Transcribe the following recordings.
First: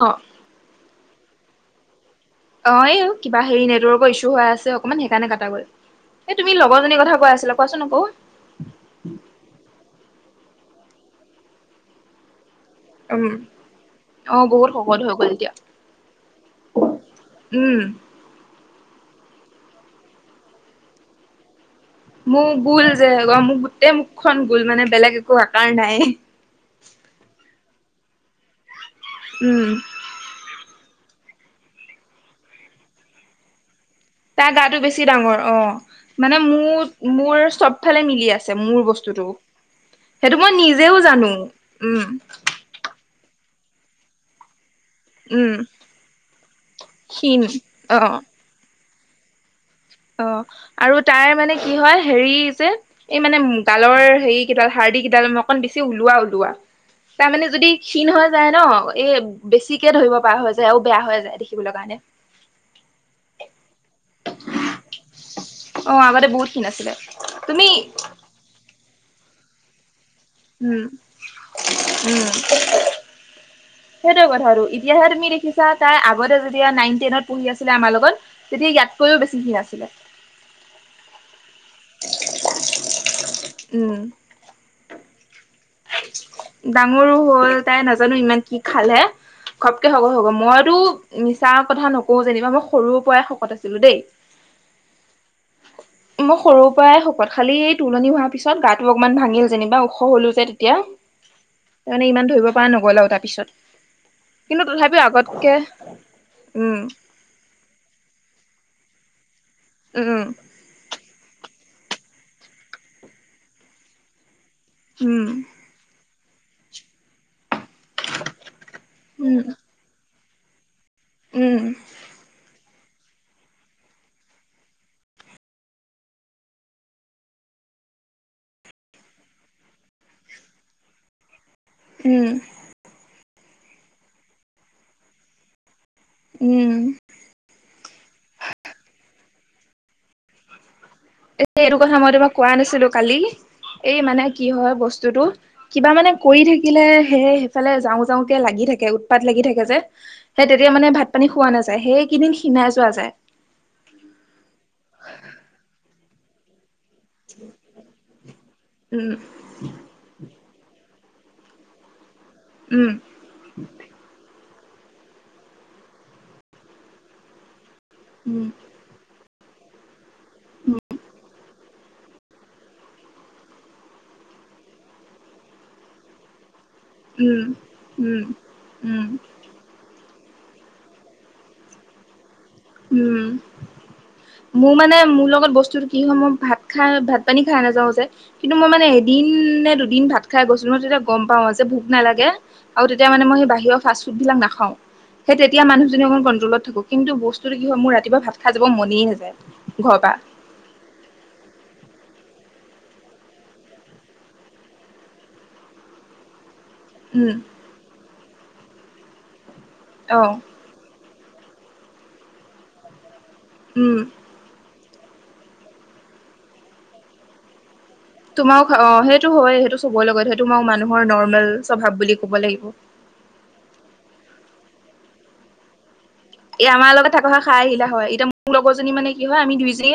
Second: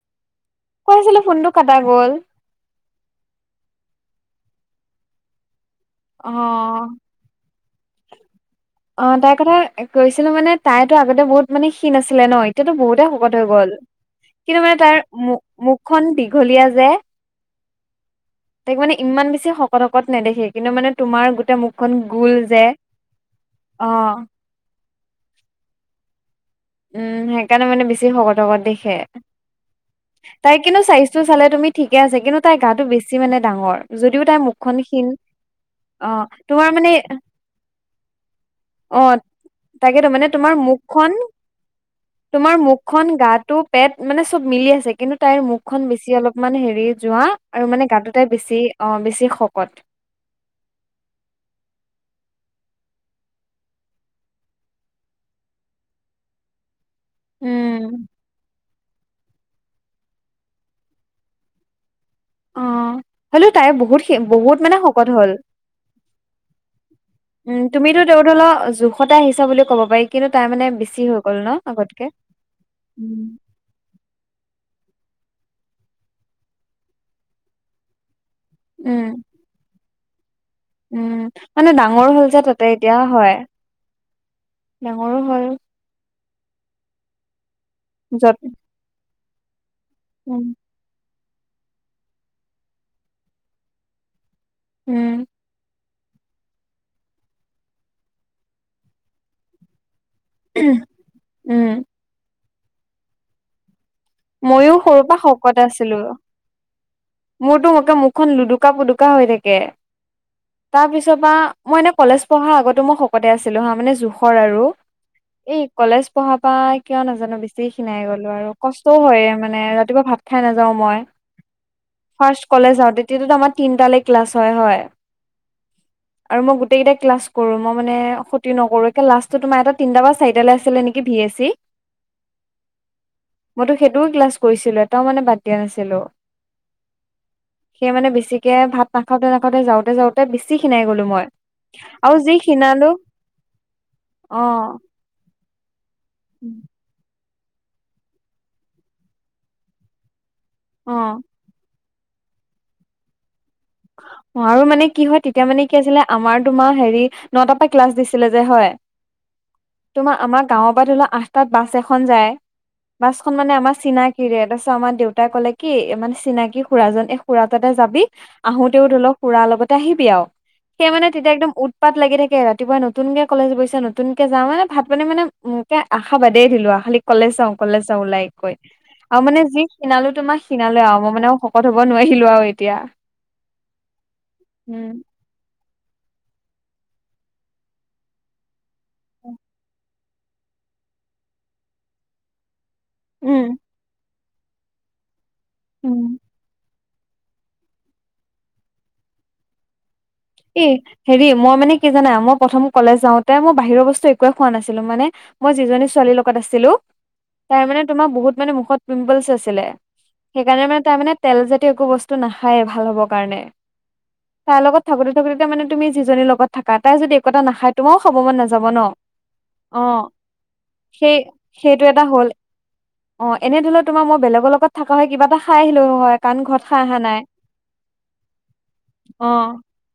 অঁ'। কৈ আছিলো ফোনটো কাটা গ'ল। অ', এই [unintelligible] কিবা হেৰি নেটৱৰ্কৰ ইছ্যু হৈ আছে অকনমান সেইকাৰণে কাটা গ'ল। অ এ তুমি লগৰজনীৰ কথা কৈ আছিলা। কোৱাচোন আকৌ। অ, তাইৰ কথা কৈছিলো মানে তাইতো আগতে বহুত মানে খীণ আছিলে ন? এতিয়াতো বহুত তাই উম শকত হৈ গ'ল। অ কিন্তু বহুত মানে শকত তাৰ হৈ গ'ল মু এতিয়া মুখখন দীঘলীয়া যে। উম। তাইক মানে ইমান বেছি শকত হকত নেদেখে কিন্তু মানে তোমাৰ গোটেই মোক মো গোল যে, মোক অ গোটেই মুখখন গোল মানে বেলেগ একো আকাৰ নাই। উম, সেইকাৰণে মানে বেছি শকত শকত দেখে। উম। তাইৰ কিন্তু চাইজটো চালে তুমি ঠিকে আছে, কিন্তু তাই গাটো বেছি মানে ডাঙৰ। যদিও তাইৰ তা মুখখন গাটো বেছি ক্ষীণ ডাঙৰ অ। মানে তোমাৰ মোৰ মানে মোৰ চব ফালে মিলি আছে মোৰ অ বস্তুটো। তাকেতো মানে সেইটো তোমাৰ মই নিজেও মুখখন জানো। উম। তোমাৰ মুখ খন গাটো পেট মানে চব মিলি আছে। কিন্তু তাইৰ উম মুখখন বেছি অলপমান হেৰি যোৱা, ক্ষীণ আৰু মানে অ গাটো তাই বেছি অ বেছি শকত। অ, আৰু তাইৰ মানে কি হয় হেৰি যে এই মানে গালৰ হেৰি কেইডাল হাৰ্দি কিডাল মই অকণ বেছি ওলোৱা ওলোৱা। তামানে যদি ক্ষীণ হৈ যায় ন? এ বেছিকে ধৰিব পৰা হৈ যায় আৰু বেয়া হৈ যায় দেখিবলৈ কাৰণে। অ', হ'লেও তাই বহুত বহুত মানে শকত হ'ল। অ আগতে বহুত ক্ষীণ আছিলে উম, তুমি তুমিতো তেওঁ ধ--ল জোখতে আহিছ বুলি ক'ব পাৰি কিন্তু তাই মানে উম বেছি হৈ গ'ল ন' আগতকে? উম [inaudible] সেইটোৱে কথাটো, এতিয়াহে তুমি দেখিছা। তাই আগতে যেতিয়া নাইন টেনত পঢ়ি আছিলে আমাৰ লগত। তেতিয়া উম ইয়াতকৈও বেছি ক্ষীণ আছিলে। উম', মানে ডাঙৰ হ'ল যে তাতে এতিয়া হয়। উম। ডাঙৰো হ'ল। ডাঙৰো হ'ল তাই, নাজানো যত ইমান কি খালে। ঘপকে শকত হ। উম মইতো মিছা কথা নকওঁ যেনিবা। মই সৰুৰ পৰাই শকত আছিলো দেই। উম। মই সৰু পৰাই শকত খালি তোলনি হোৱা পিছত গাটো অকমান ভাঙিল যেনিবা, ওখ হ'লো তেতিয়া। উম তা মানে ইমান ধৰিব পৰা নগ' ল আ‌ৱ তাপিছত। ময়ো সৰু পা শকত আছিলো। উম মোৰতো মুকে মুখখন লুডুকা পুডুকা হৈ থাকে। উ উ, তাৰ পিছৰ পৰা মই এনে কলেজ পঢ়া আগত মই শকতে আছিলো হা মানে জোখৰ আৰু উম। এই কলেজ পঢ়াৰ পৰা কিয় নাজানো বেছি খিনাই গলো আৰু কষ্টও হয়ে উম মানে ৰাতিপুৱা ভাত ভাত খাই নাযাও মই উম ফাষ্ট কলেজত তেতিয়া টো আমাৰ তিনটালেকে ক্লাছ হয় হয়। [inaudible] আৰু মই গোটেইকেইটা ক্লাছ কৰো মই মানে ক্ষতি নকৰো এ লাষ্টটো তোমাৰ এটা তিনিটা বা চাৰিটালৈ আছিলে নেকি ভি এছি। উম, মইতো সেইটোও ক্লাছ কৰিছিলো এটাও মানে বাদ দিয়া নাছিলো। উম সেই মানে বেছিকে ভাত নাখাও আগতে যাওঁতে যাওঁতে বেচি ক্ষীনাই গলো মই। এ এইটো কথা মই আৰু যি তোমাক কোৱা নাছিলো খিনালো কালি এই মানে অ কি হয় বস্তুটো কিবা মানে, কৰি থাকিলে সেয় সেইফালে যাওঁ যাওঁকে লাগি থাকে উৎপাত লাগি থাকে যে। হে‌ তেতিয়া মানে অ ভাত পানী খোৱা নাযায় সেইকেইদিন ক্ষীনাই যোৱা যায়। আৰু মানে কি হয় তেতিয়া মানে কি আছিলে আমাৰ তোমাৰ হেৰিত নটাৰ পৰা ক্লাছ দিছিলে যে হয়। উম তোমাৰ আমাৰ গাঁওৰ পৰা ধৰি লোৱা আঠটাত বাছ এখন যায়। উম, বাছখন মানে আমাৰ চিনাকিৰে তাৰপিছত আমাৰ দেউতাই ক'লে কি ইমান চিনাকি খুৰাজন এই খুৰা তাতে যাবি। উম আহোতেও ধৰি লক খুৰাৰ লগতে আহিবি আৰু সেই মানে তেতিয়া একদম উৎপাত লাগি থাকি ৰাতিপুৱাই নতুনকে কলেজ গৈছে নতুন কে যাও মানে ভাত পানী মানে মোকে আশা বাদেই দিলো খালি কলেজ উম যাও কলেজ যাও উম ওলাই কৈ উম আৰু মানে যি, খিনালো তোমাক খিনালো আৰু মই মানে শকত হব নোৱাৰিলো আৰু এতিয়া। উম মোৰ উম মানে মোৰ লগত বস্তুত কি সময় ভাত খাই ভাত পানী খাই নাযাওঁ যে কিন্তু মই মানে এদিন নে দুদিন ভাত, খাই গৈছিলো মই তেতিয়া গম পাও যে ভোক নালাগে আৰু তেতিয়া মানে মই সেই উম বাহিৰৰ ফাষ্ট ফুডবলাক নাখাওঁ। সেই তেতিয়া উম। মুহজনী অকণ কন্ট্ৰলত থাকো কিন্তু বস্তু কিন্তু কি হয় মোৰ ৰাতিপুৱা ভাত খাই যাব মনেই নাযায় ঘৰৰ পৰা। এ হেৰি মই মানে কি জানা মই প্ৰথম কলেজ যাওঁতে মই বাহিৰৰ বস্তু একোৱে খোৱা নাছিলো মানে, মই যিজনী ছোৱালীৰ লগত আছিলো। উম তাৰ মানে তোমাৰ বহুত মানে মুখত পিম্পলছ আছিলে। অ, সেইকাৰণে মানে তাৰ মানে তেল জাতিয় একো বস্তু নাখায়েই ভাল হ'বৰ কাৰণে। উম তাইৰ লগত থাকোতে থাকোতে মানে তুমি যিজনীৰ লগত থাকা তাই যদি একো নাখায়, তোমাৰ খাব ম তোমাক অ সেইটো হয় সেইটো চবৰে লগত সেই তোমাক মানুহৰ সেই নৰ্মেল সেইটো স্বভাৱ এটা বুলি হ'ল ক'ব লাগিব। অ এনে ধৰি ল তোমাৰ মই বেলেগৰ লগত থকা হয় কিবা এটা খাই আহিলোও হয়। কাৰণ ঘৰত এ খাই আমাৰ অহা লগত নাই থকা হয় খাই আহিলা হয় এতিয়া মোৰ লগৰজনী মানে অ কি হয় আমি দুইজনী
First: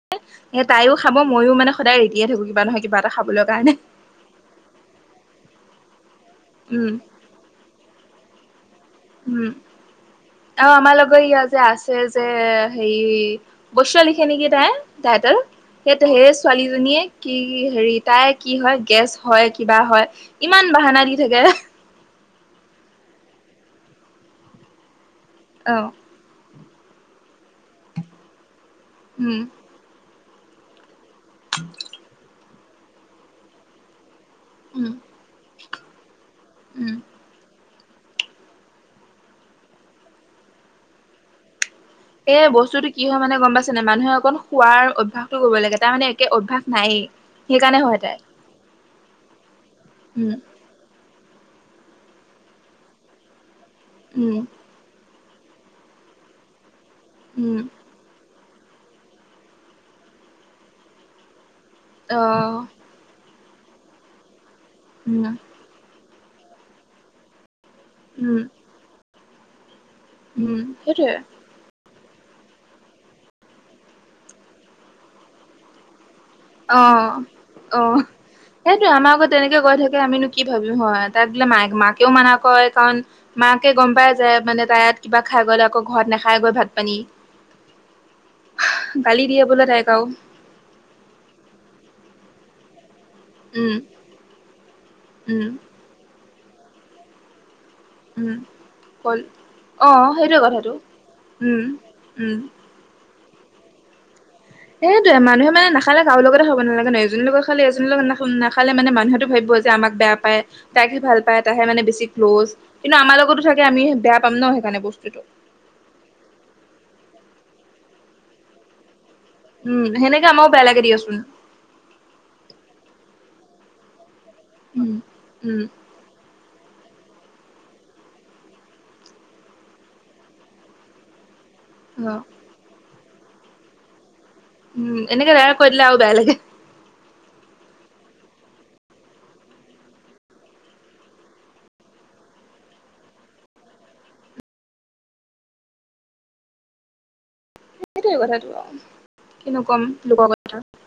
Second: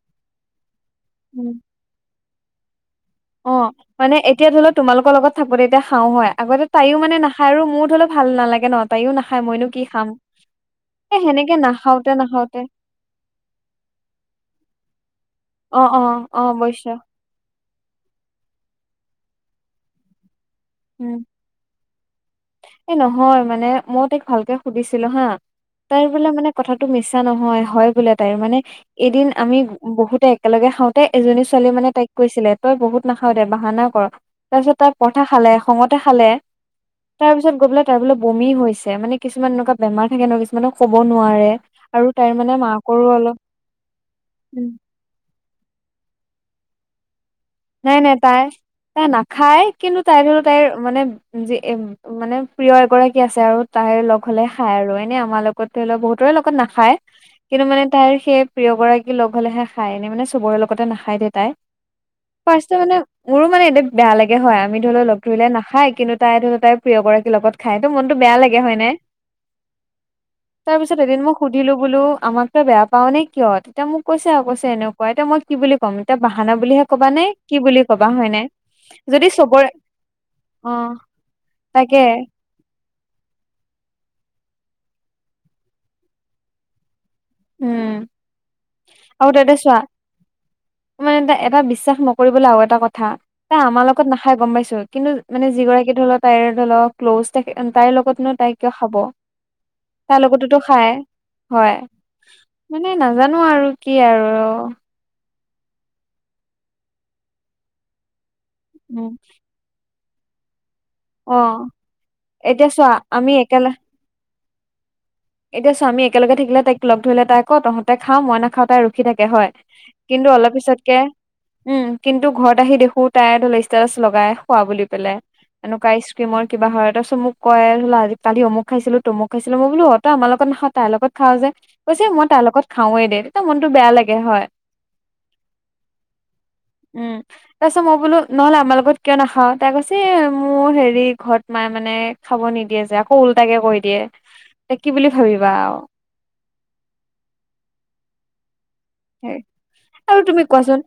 এ তাই খাব উম ময়ো মানে সদায় ৰেতিয়ে থাকো কিবা নহয় কিবা এটা খাবলৈ অ কাৰণে। মানে এতিয়া ধৰি লও তোমালোকৰ লগত এতিয়া ধৰিল তোমালোকৰ লগত থাকোতে এতিয়া খাও হয় আগতে উম তাইও মানে নাখায় আৰু মোৰো ধৰি লও ভাল নালাগে ন। তাইও নাখায় মইনো কি খাম। অ আমাৰ এ লগত ইয় সেনেকে যে আছে নাখাওতে যে নাখাওতে হেৰি বৈশয় লিখে নেকি তাই তাইটেল, অ অ সেইটো সেই অ অৱশ্যে ছোৱালীজনীয়ে। কি হেৰি তাই কি হয় গেছ হয় কিবা হয় ইমান বাহানা উম দি থাকে। এই নহয়, মানে মই তাইক ভালকে সুধিছিলো হা অ। তাইৰ বোলে মানে কথাটো মিছা নহয় বোলে তাই মানে এদিন উম আমি বহুত একেলগে খাওঁতে এজনী ছোৱালীয়ে মানে তাইক কৈছিলে তই বহুত নাখাৱ দে বাহানা কৰ তাৰ পিছত তাই উম প কথা খালে খঙতে খালে। উম তাৰপিছত গৈ পেলাই তাৰ বোলে বমি হৈছে। মানে কিছুমান এনেকুৱা বেমাৰ থাকে ন কিছুমানক ক'ব নোৱাৰে। আৰু তাইৰ এ মানে বস্তুতটো কি মাকৰো হয় মানে অলপ গ'ম পাইছে নাই মানুহে অকণ খোৱাৰ অভ্যাস কৰিব লাগে তাৰ মানে একেবাৰে অভ্যাস স নায়েই। সেইকাৰণে নাই হয় নাই তাই তাই নাখায় কিন্তু তাই ধ উম লও তাইৰ মানে যি এ মানে প্ৰিয় এগৰাকী আছে আৰু তাইৰ লগ উম হলে খাই আৰু এনেই আমাৰ লগত ধৰি লওঁক বহুতৰে লগত নাখায়, উম কিন্তু মানে তাইৰ সেই প্ৰিয় গৰাকী লগ হ'লেহে খাই এনেই মানে চবৰে লগতে নাখায় দিয় তাই অ ৰ্ফাষ্ট মানে মোৰো মানে এ বেয়া লাগে হয়। আমি ধৰি লও লগ উম ধৰিলে না খায়, কিন্তু তাই ধ তাই প্ৰিয় গৰাকীৰ লগত খায়, ত মনতটো উম বেয়া লাগে হয়নে। উম তাৰ পিছত সেইটোৱে এদিন মোক সুধিলো আমাক তো বেয়া পাও নে কিয় এতিয়া মোক কৈছে আৰু কৈছে এনেকুৱা এতিয়া মই কি বুলি। কম এতিয়া বাহানা বুলিহে ক'বা নে কি বুলি ক'বা হয় ন। সেইটোয়ে আমাৰ আগত তেনেকে কৈ থাকে আমিনো কি অ ভাবিম হয় তাই বোলে তাকে মাকেও মানা কৰেয কাৰণ মাকে গম পায় যে মানে তাই ইয়াত কিবা খাই গ'লে আকৌ ঘৰত নাখাই গৈ ভাত পানী। উম গালি আৰু দিয়ে তেন্তে বোলে চোৱা তাইক আৰু মানে এটা বিশ্বাস নকৰিবলৈ আৰু এটা কথা তাই উম আমাৰ লগত নাখাই গম পাইছ, কিন্তু উম মানে যিগৰাকী ধৰি লক তাইৰ ধৰি লক ক্ল'জ থাকে তাইৰ লগতনো উম তাই কিয় খাব, কল অ তাই সেইটোৱে লগততো কথাটো খায়। উম হয় উম। মানে নাজানো আৰু কি আৰু সেইয়ে মানুহে মেখে কাৰ লগতে হ'ব নালাগে ন এজনী লগ খাল এী লগত না নাখালে মানে উম মানুহেতো ভাবিব যে আমাক বেয়া পায়। তাইকি ভাল অ পায় তাহে মানে বেছি ক্ল'জ এতিয়া চোৱা কিন্তু আমাৰ আমি লগতো থাকে একেলগ আমি বেয়া পাম ন সেইকাৰণে বস্তুতটো। এতিয়া স্বামী একেলগে থাকিলে তাইক লগ ধৰিলে তাই আকৌ তহঁতে খা মই নাখাও তাই ৰখি থাকে হয়। উম কিন্তু সেনেকে অলপ আমাৰো বেয়া লাগে পিছতকে দিয়চোন। উম কিন্তু ঘৰত আহি দেখো তাই ধৰি লোৱা ষ্টেটাচ লগাই খোৱা বুলি উম পেলাই উম এনেকুৱা ক্ৰীম কিবা হয় তাৰ পিছত মোক কয় ধ আজি কালি অমুক খাইছিলো তমু খাইছিলো মই বোলো তই আমাৰ লগত নাখাৱ তাইৰ লগত খাৱ যে। কৈছে অ মই তাইৰ লগত খাওৱেই দে তেতিয়া মনতটো বেয়া লাগে হয়। উম এনেকে বেয়া কৈ দিলে আৰু বেয়া লাগে। উম তাৰপিছত মই বোলো নহ'লে আমাৰ লগত কিয় নাখাও তাই কৈছে মোৰ হেৰি ঘৰত। মাই মানে খাব নিদিয়ে যে আকৌ ওল্টাকে কৈ দিয়ে কি বুলি ভাবিবা আৰু। সেইটোৱেই কথাটো আৰু কিনো ক'ম আৰু লোকৰ কথা তুমি। কোৱাচোন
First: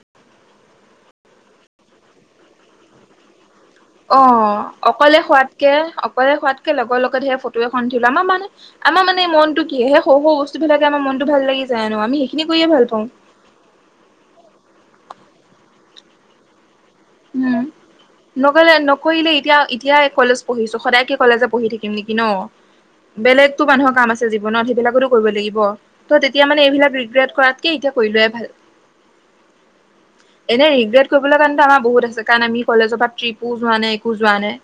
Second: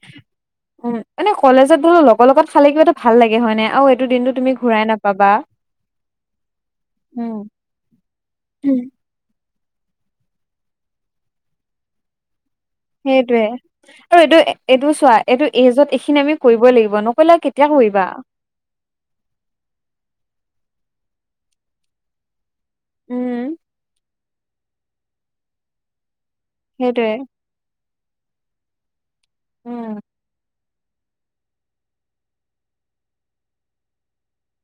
উ এনে কলেজত বোলো লগৰ লগত খালে কিবা এটা ভাল লাগে হয় নে। আৰু এইটো অ দিনটো তুমি ঘূৰাই অকলে নাপাবা। খোৱাতকে অকলে খোৱাতকে লগে লগে ধে ফটো এখন ধৰ মানুহে। উম। আমাৰ মানে মনটো কি, হেই সৰু সৰু বস্তু বিলাকে আমাৰ মনটো ভাল লাগি যায়নো, আমি সেইখিনি কৰিয়ে ভাল পাওঁ। সেইয়ে আৰু এইটো এইটো চোৱা এইটো এজত এইখিনি আমি কৰিবই লাগিব ন। পেলাই উম, কেতিয়া কৰিবা? নকলে নকৰিলে এতিয়া এতিয় কলেজ পঢ়িছো সদায় কে কলেজে পঢ়ি থাকিম নেকি ন। বেলেগতো মানুহৰ কাম আছে জীৱনত সেইবিলাকতো কৰিব লাগিব ত তেতিয়া মানে এইবিলাক সেইটোৱে ৰিগ্ৰেট কৰাতকে এতিয়া কৰিলোৱাই ভাল। উম এনে ৰিগ্ৰেট কৰিবলৈ কাৰণেত আমাৰ বহুত আছে কাৰণ আমি কলেজৰ পৰা ট্ৰিপো যোৱা নাই একো যোৱা নাই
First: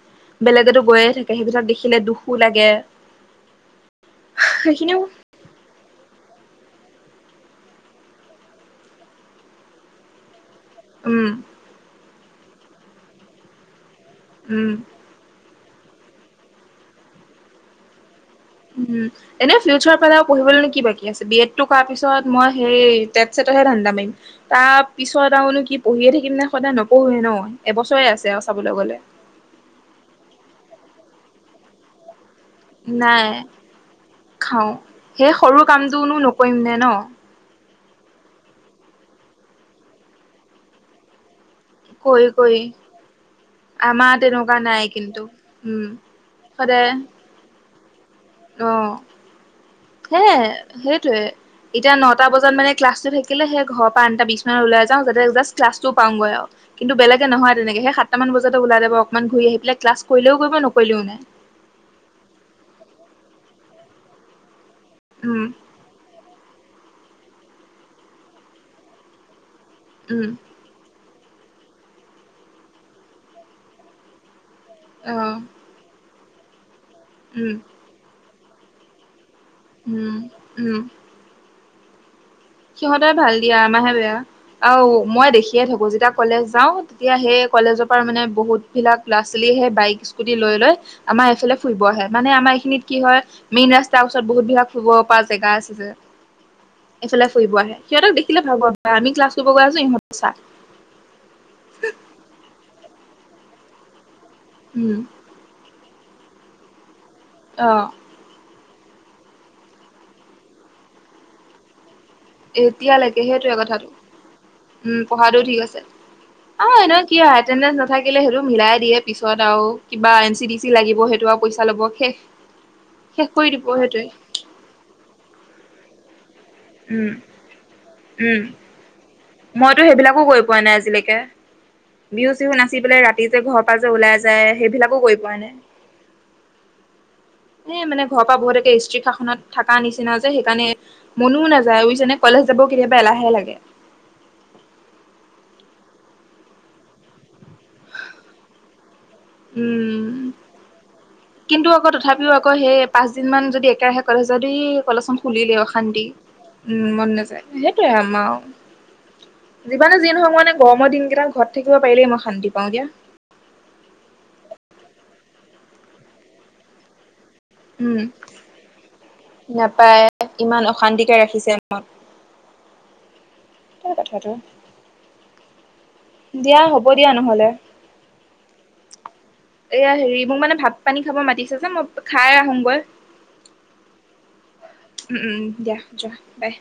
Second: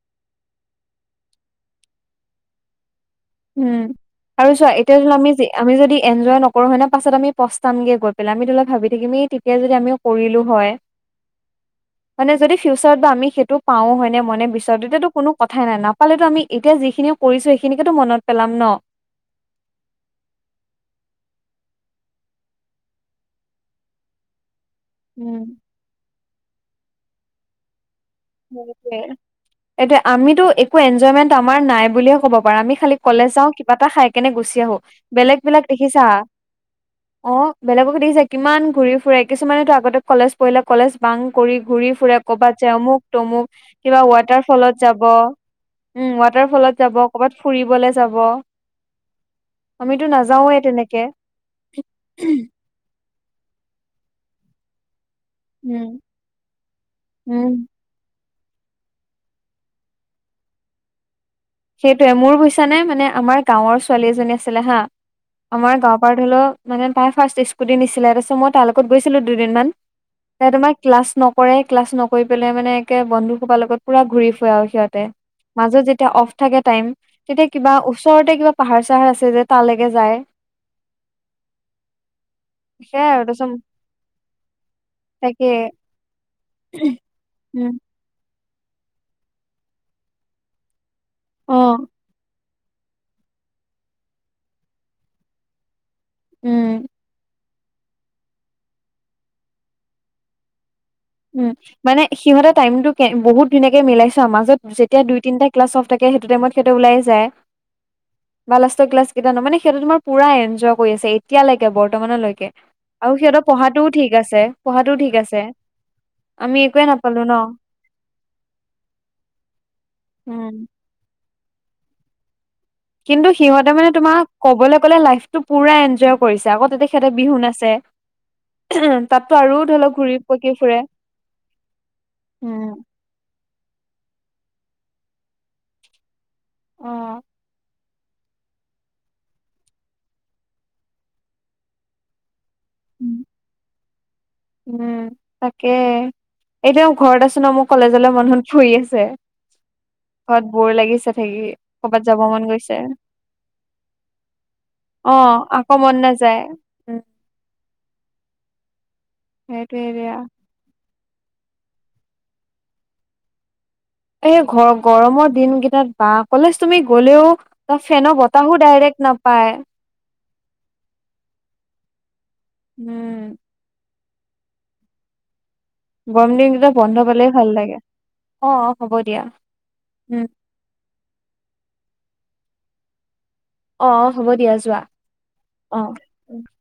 বেলেগেতো গৈয়ে থাকে সেইবিলাক দেখিলে দুখো লাগে উম আৰু চোৱা এতিয়া সেইখিনিও ধৰিল আমি যে আমি যদি এনজয় নকৰো হয় ন পাছত আমি পস্তামগে গৈ পেলাই আমি ধৰি লও ভাবি থাকিম ই তেতিয়া যদি আমিও কৰিলো হয় উম মানে যদি ফিউচাৰত বা আমি সেইটো পাওঁ হয়নে মনে উম বিচাৰাতো, তেতিয়াতো কোনো কথাই নাই নাপালেতো আমি এতিয়া যিখিনিও কৰিছো সেইখিনিকেতো মনত পেলাম ন। উম এনেই ফিউচাৰ পেলাই আৰু পঢ়িবলৈ কি বাকী আছে। বি এডটো কৰাৰ পিছত মই সেই টেট চছেটতহে ধান্দা মাৰিম। তাৰ পিছত উম। আৰুনো কি পঢ়িয়ে থাকিম নে সদায় নপঢ়োৱে ন এবছৰে আছে। আৰু স চাবলৈ গ'লে। এটোয়া আমিতো একো এনজয় মানে তা আমাৰ নাই বুলিয়ে ক'ব পাৰো বা আমি খালি নাই কলেজ যাওঁ কিবা এটা খাই কিনে গুচি খাওঁ আহো। সেই বেলেগ সৰু বিলাক দেখিছা। কামটোনো নকৰিম নে ন। অ' বেলেগকো দেখিছা কিমান ঘূৰি ফুৰে। কিছুমানেতো আগতে কলেজ পঢ়িলে কলেজ বাং কৰি ঘূৰি ফুৰে কৰি ক'বাত কৰি যে অমুক তোমোক কিবা আমাৰ ৱাটাৰ তেনেকুৱা ফলত নাই যাব কিন্তু উম ৱাটাৰ ফলত সদায় যাব কৰ'বাত ফুৰিবলে যাব অ' আমিতো সে নাযাওৱে তেনেকে সেইটোৱে এতিয়া নটা বজাত মানে ক্লাছটো থাক থাকিলে সেই ঘৰৰ পৰা আঠটা বিছ মানত ওলাই যাওঁ, যাতে যাষ্ট উম ক্লাছটো পাওঁগৈ আৰু কিন্তু বেলেগে উম নহয় তেনেকে সাত এটামানত বজা ওলাই যাব অকমান ঘূৰি আহি পাই ক্লাছ কৰিলেও কৰিব নকৰিলেও নাই সেইটোৱে মোৰ বুইিছা নে মানে আমাৰ গাঁৱৰ ছোৱালী এজনী আছিলে হা উম আমাৰ গাঁৱৰ পৰা ধৰি লও মানে তাই ৰ্ফাষ্ট স্কুটি নিছিলে তাৰপিছত মই তাৰ লগত গৈছিলো দুদিনমান। উম ত তোমাক ক্লাছ নকৰে ক্লাছ নকৰি পেলাই মানে একে বন্ধুসোপাৰ লগত পূৰা ঘূৰি ফুৰে আৰু সিহঁত অ' [unintelligible] মাজত যেতিয়া অফ থাকে টাইম তেতিয়া উম কিবা ওচৰতে কিবা পাহাৰ চাহাৰ আছে যে তালৈকে উম যায় উম সেয়াই সিহঁতেৰ আৰু ভাল দিয়া তাৰপিছত আমাহে বেয়া। আহ মই তাকে দেখিয়ে থাকো, যেতিয়া কলেজ যাওঁ তেতিয়া সেই উম কলেজত মানে বহুত বিলাক ল'ৰা ছোৱালীয়েহে বাইক স্কুটি লৈ লৈ আমাৰ এই ফালে অ ফুৰিব আহে। মানে আমাৰ এইখিনিত কি হয় মেইন ৰাস্তাৰ ওচৰত বহুত কিবা ফুৰিব পৰা জেগা আছে উম এইফালে ফুৰিব আহে সিহঁতক দেখিলে ভাবো আমি ক্লাছ কৰিব গৈআছো ইহঁত চা উম মানে সিহঁতে টাইম টো কে বহুত ধুনীয়াকে মিলাইছো আমাক যে উম যেতিয়া দুই তিনটা ক্লাছঅফ থাকে সেইটো টাইমত সিহঁতে ওলাই যায় অঁ বা লাষ্ট ক্লাছ কেইটা ন মানে সেইটো তোমাৰ পৰা এনজয় কৰি আছে এতিয়ালৈকে বৰ্তমানলৈকে আৰু এতিয়ালৈকে সিহঁতৰ সেইটোৱে কথাটো পঢ়াটোও ঠিক আছে পঢ়াটোও ঠিক আছে আমি অ একোৱে এ কি নাপালো ন হয় [unintelligible] নাথাকিলে সেইটো মিলাই দিয়ে পিছত আৰু কিবা এন চি টি উম। লাগিব সেইটো আৰু পইচা ল'ব শেষ কিন্তু শেষ কৰি দিব সিহঁতে মানে সেইটোৱে তোমাক কবলৈ গ'লে লাইফটো পুৰা এনজয় কৰিছে আকৌ তেতিয়া সেহঁতে উম বিহু নাছে উম তাততো আৰু ধৰি মইতো লওক ঘুৰি সেইবিলাকো কৰি পকি পোৱা নাই ফুৰে। আজিলৈকে বিহু চিহু নাচি উম। পেলাই ৰাতি যে ঘৰৰ পৰা যে ওলাই যায় সেইবিলাকো কৰি পোৱা নাই। অঁ। এ মানে ঘৰৰ পৰা বহুতকে ষ্ট্ৰিক শাসনত থকাৰ নিচিনা যে সেইকাৰণে মনো নাযায় বুইছনে। কলেজ যাব ও কেতিয়াবা এলাহে লাগে। উম' তাকে, এতিয়াও ঘৰত আছো ন মোৰ কলেজলৈ মনত পৰি আছে। উম' বত বৰ লাগিছে। থাকি কিন্তু আকৌ কৰ'বাত যাব তথাপিও মন আকৌ গৈছে। সেই পাঁচ দিন মান যদি একেৰাহে কলেজ যদি কলেজ খন খুলিলে আও। যাব মন নাযায়। উম' মন নাযায় সেইটোয়ে আমাৰ আও সেইটোয়ে যিমানে যি দিয়া। নহক মানে গৰমৰ দিন কেইটা ঘট- থাকিব পাৰিলেই মই শান্তিা পাওঁ দিয়া। এই ঘৰ গৰমৰ দিন গেটাত বা কলেজ তুমি গলেও- ত উম ফেন বতাহো ডাইৰেক্ট নাপায়। নাপায় ইমান অশান্তিকে ৰাখিছে উম' হয় কথাটো। গৰম দিয়া দিনকেইটা হ'ব বন্ধ দিয়া পালে নহলে ভাল লাগে অ অ হ'ব দিয়া এয়া হেৰি উম মোৰ মানে ভাত- পানী খাব মাতিছে যে মই খাই আহোঁগৈ। অঁ অঁ হ'ব দিয়া যোৱা। উম উম দিয়া অঁ' যোৱা বাই।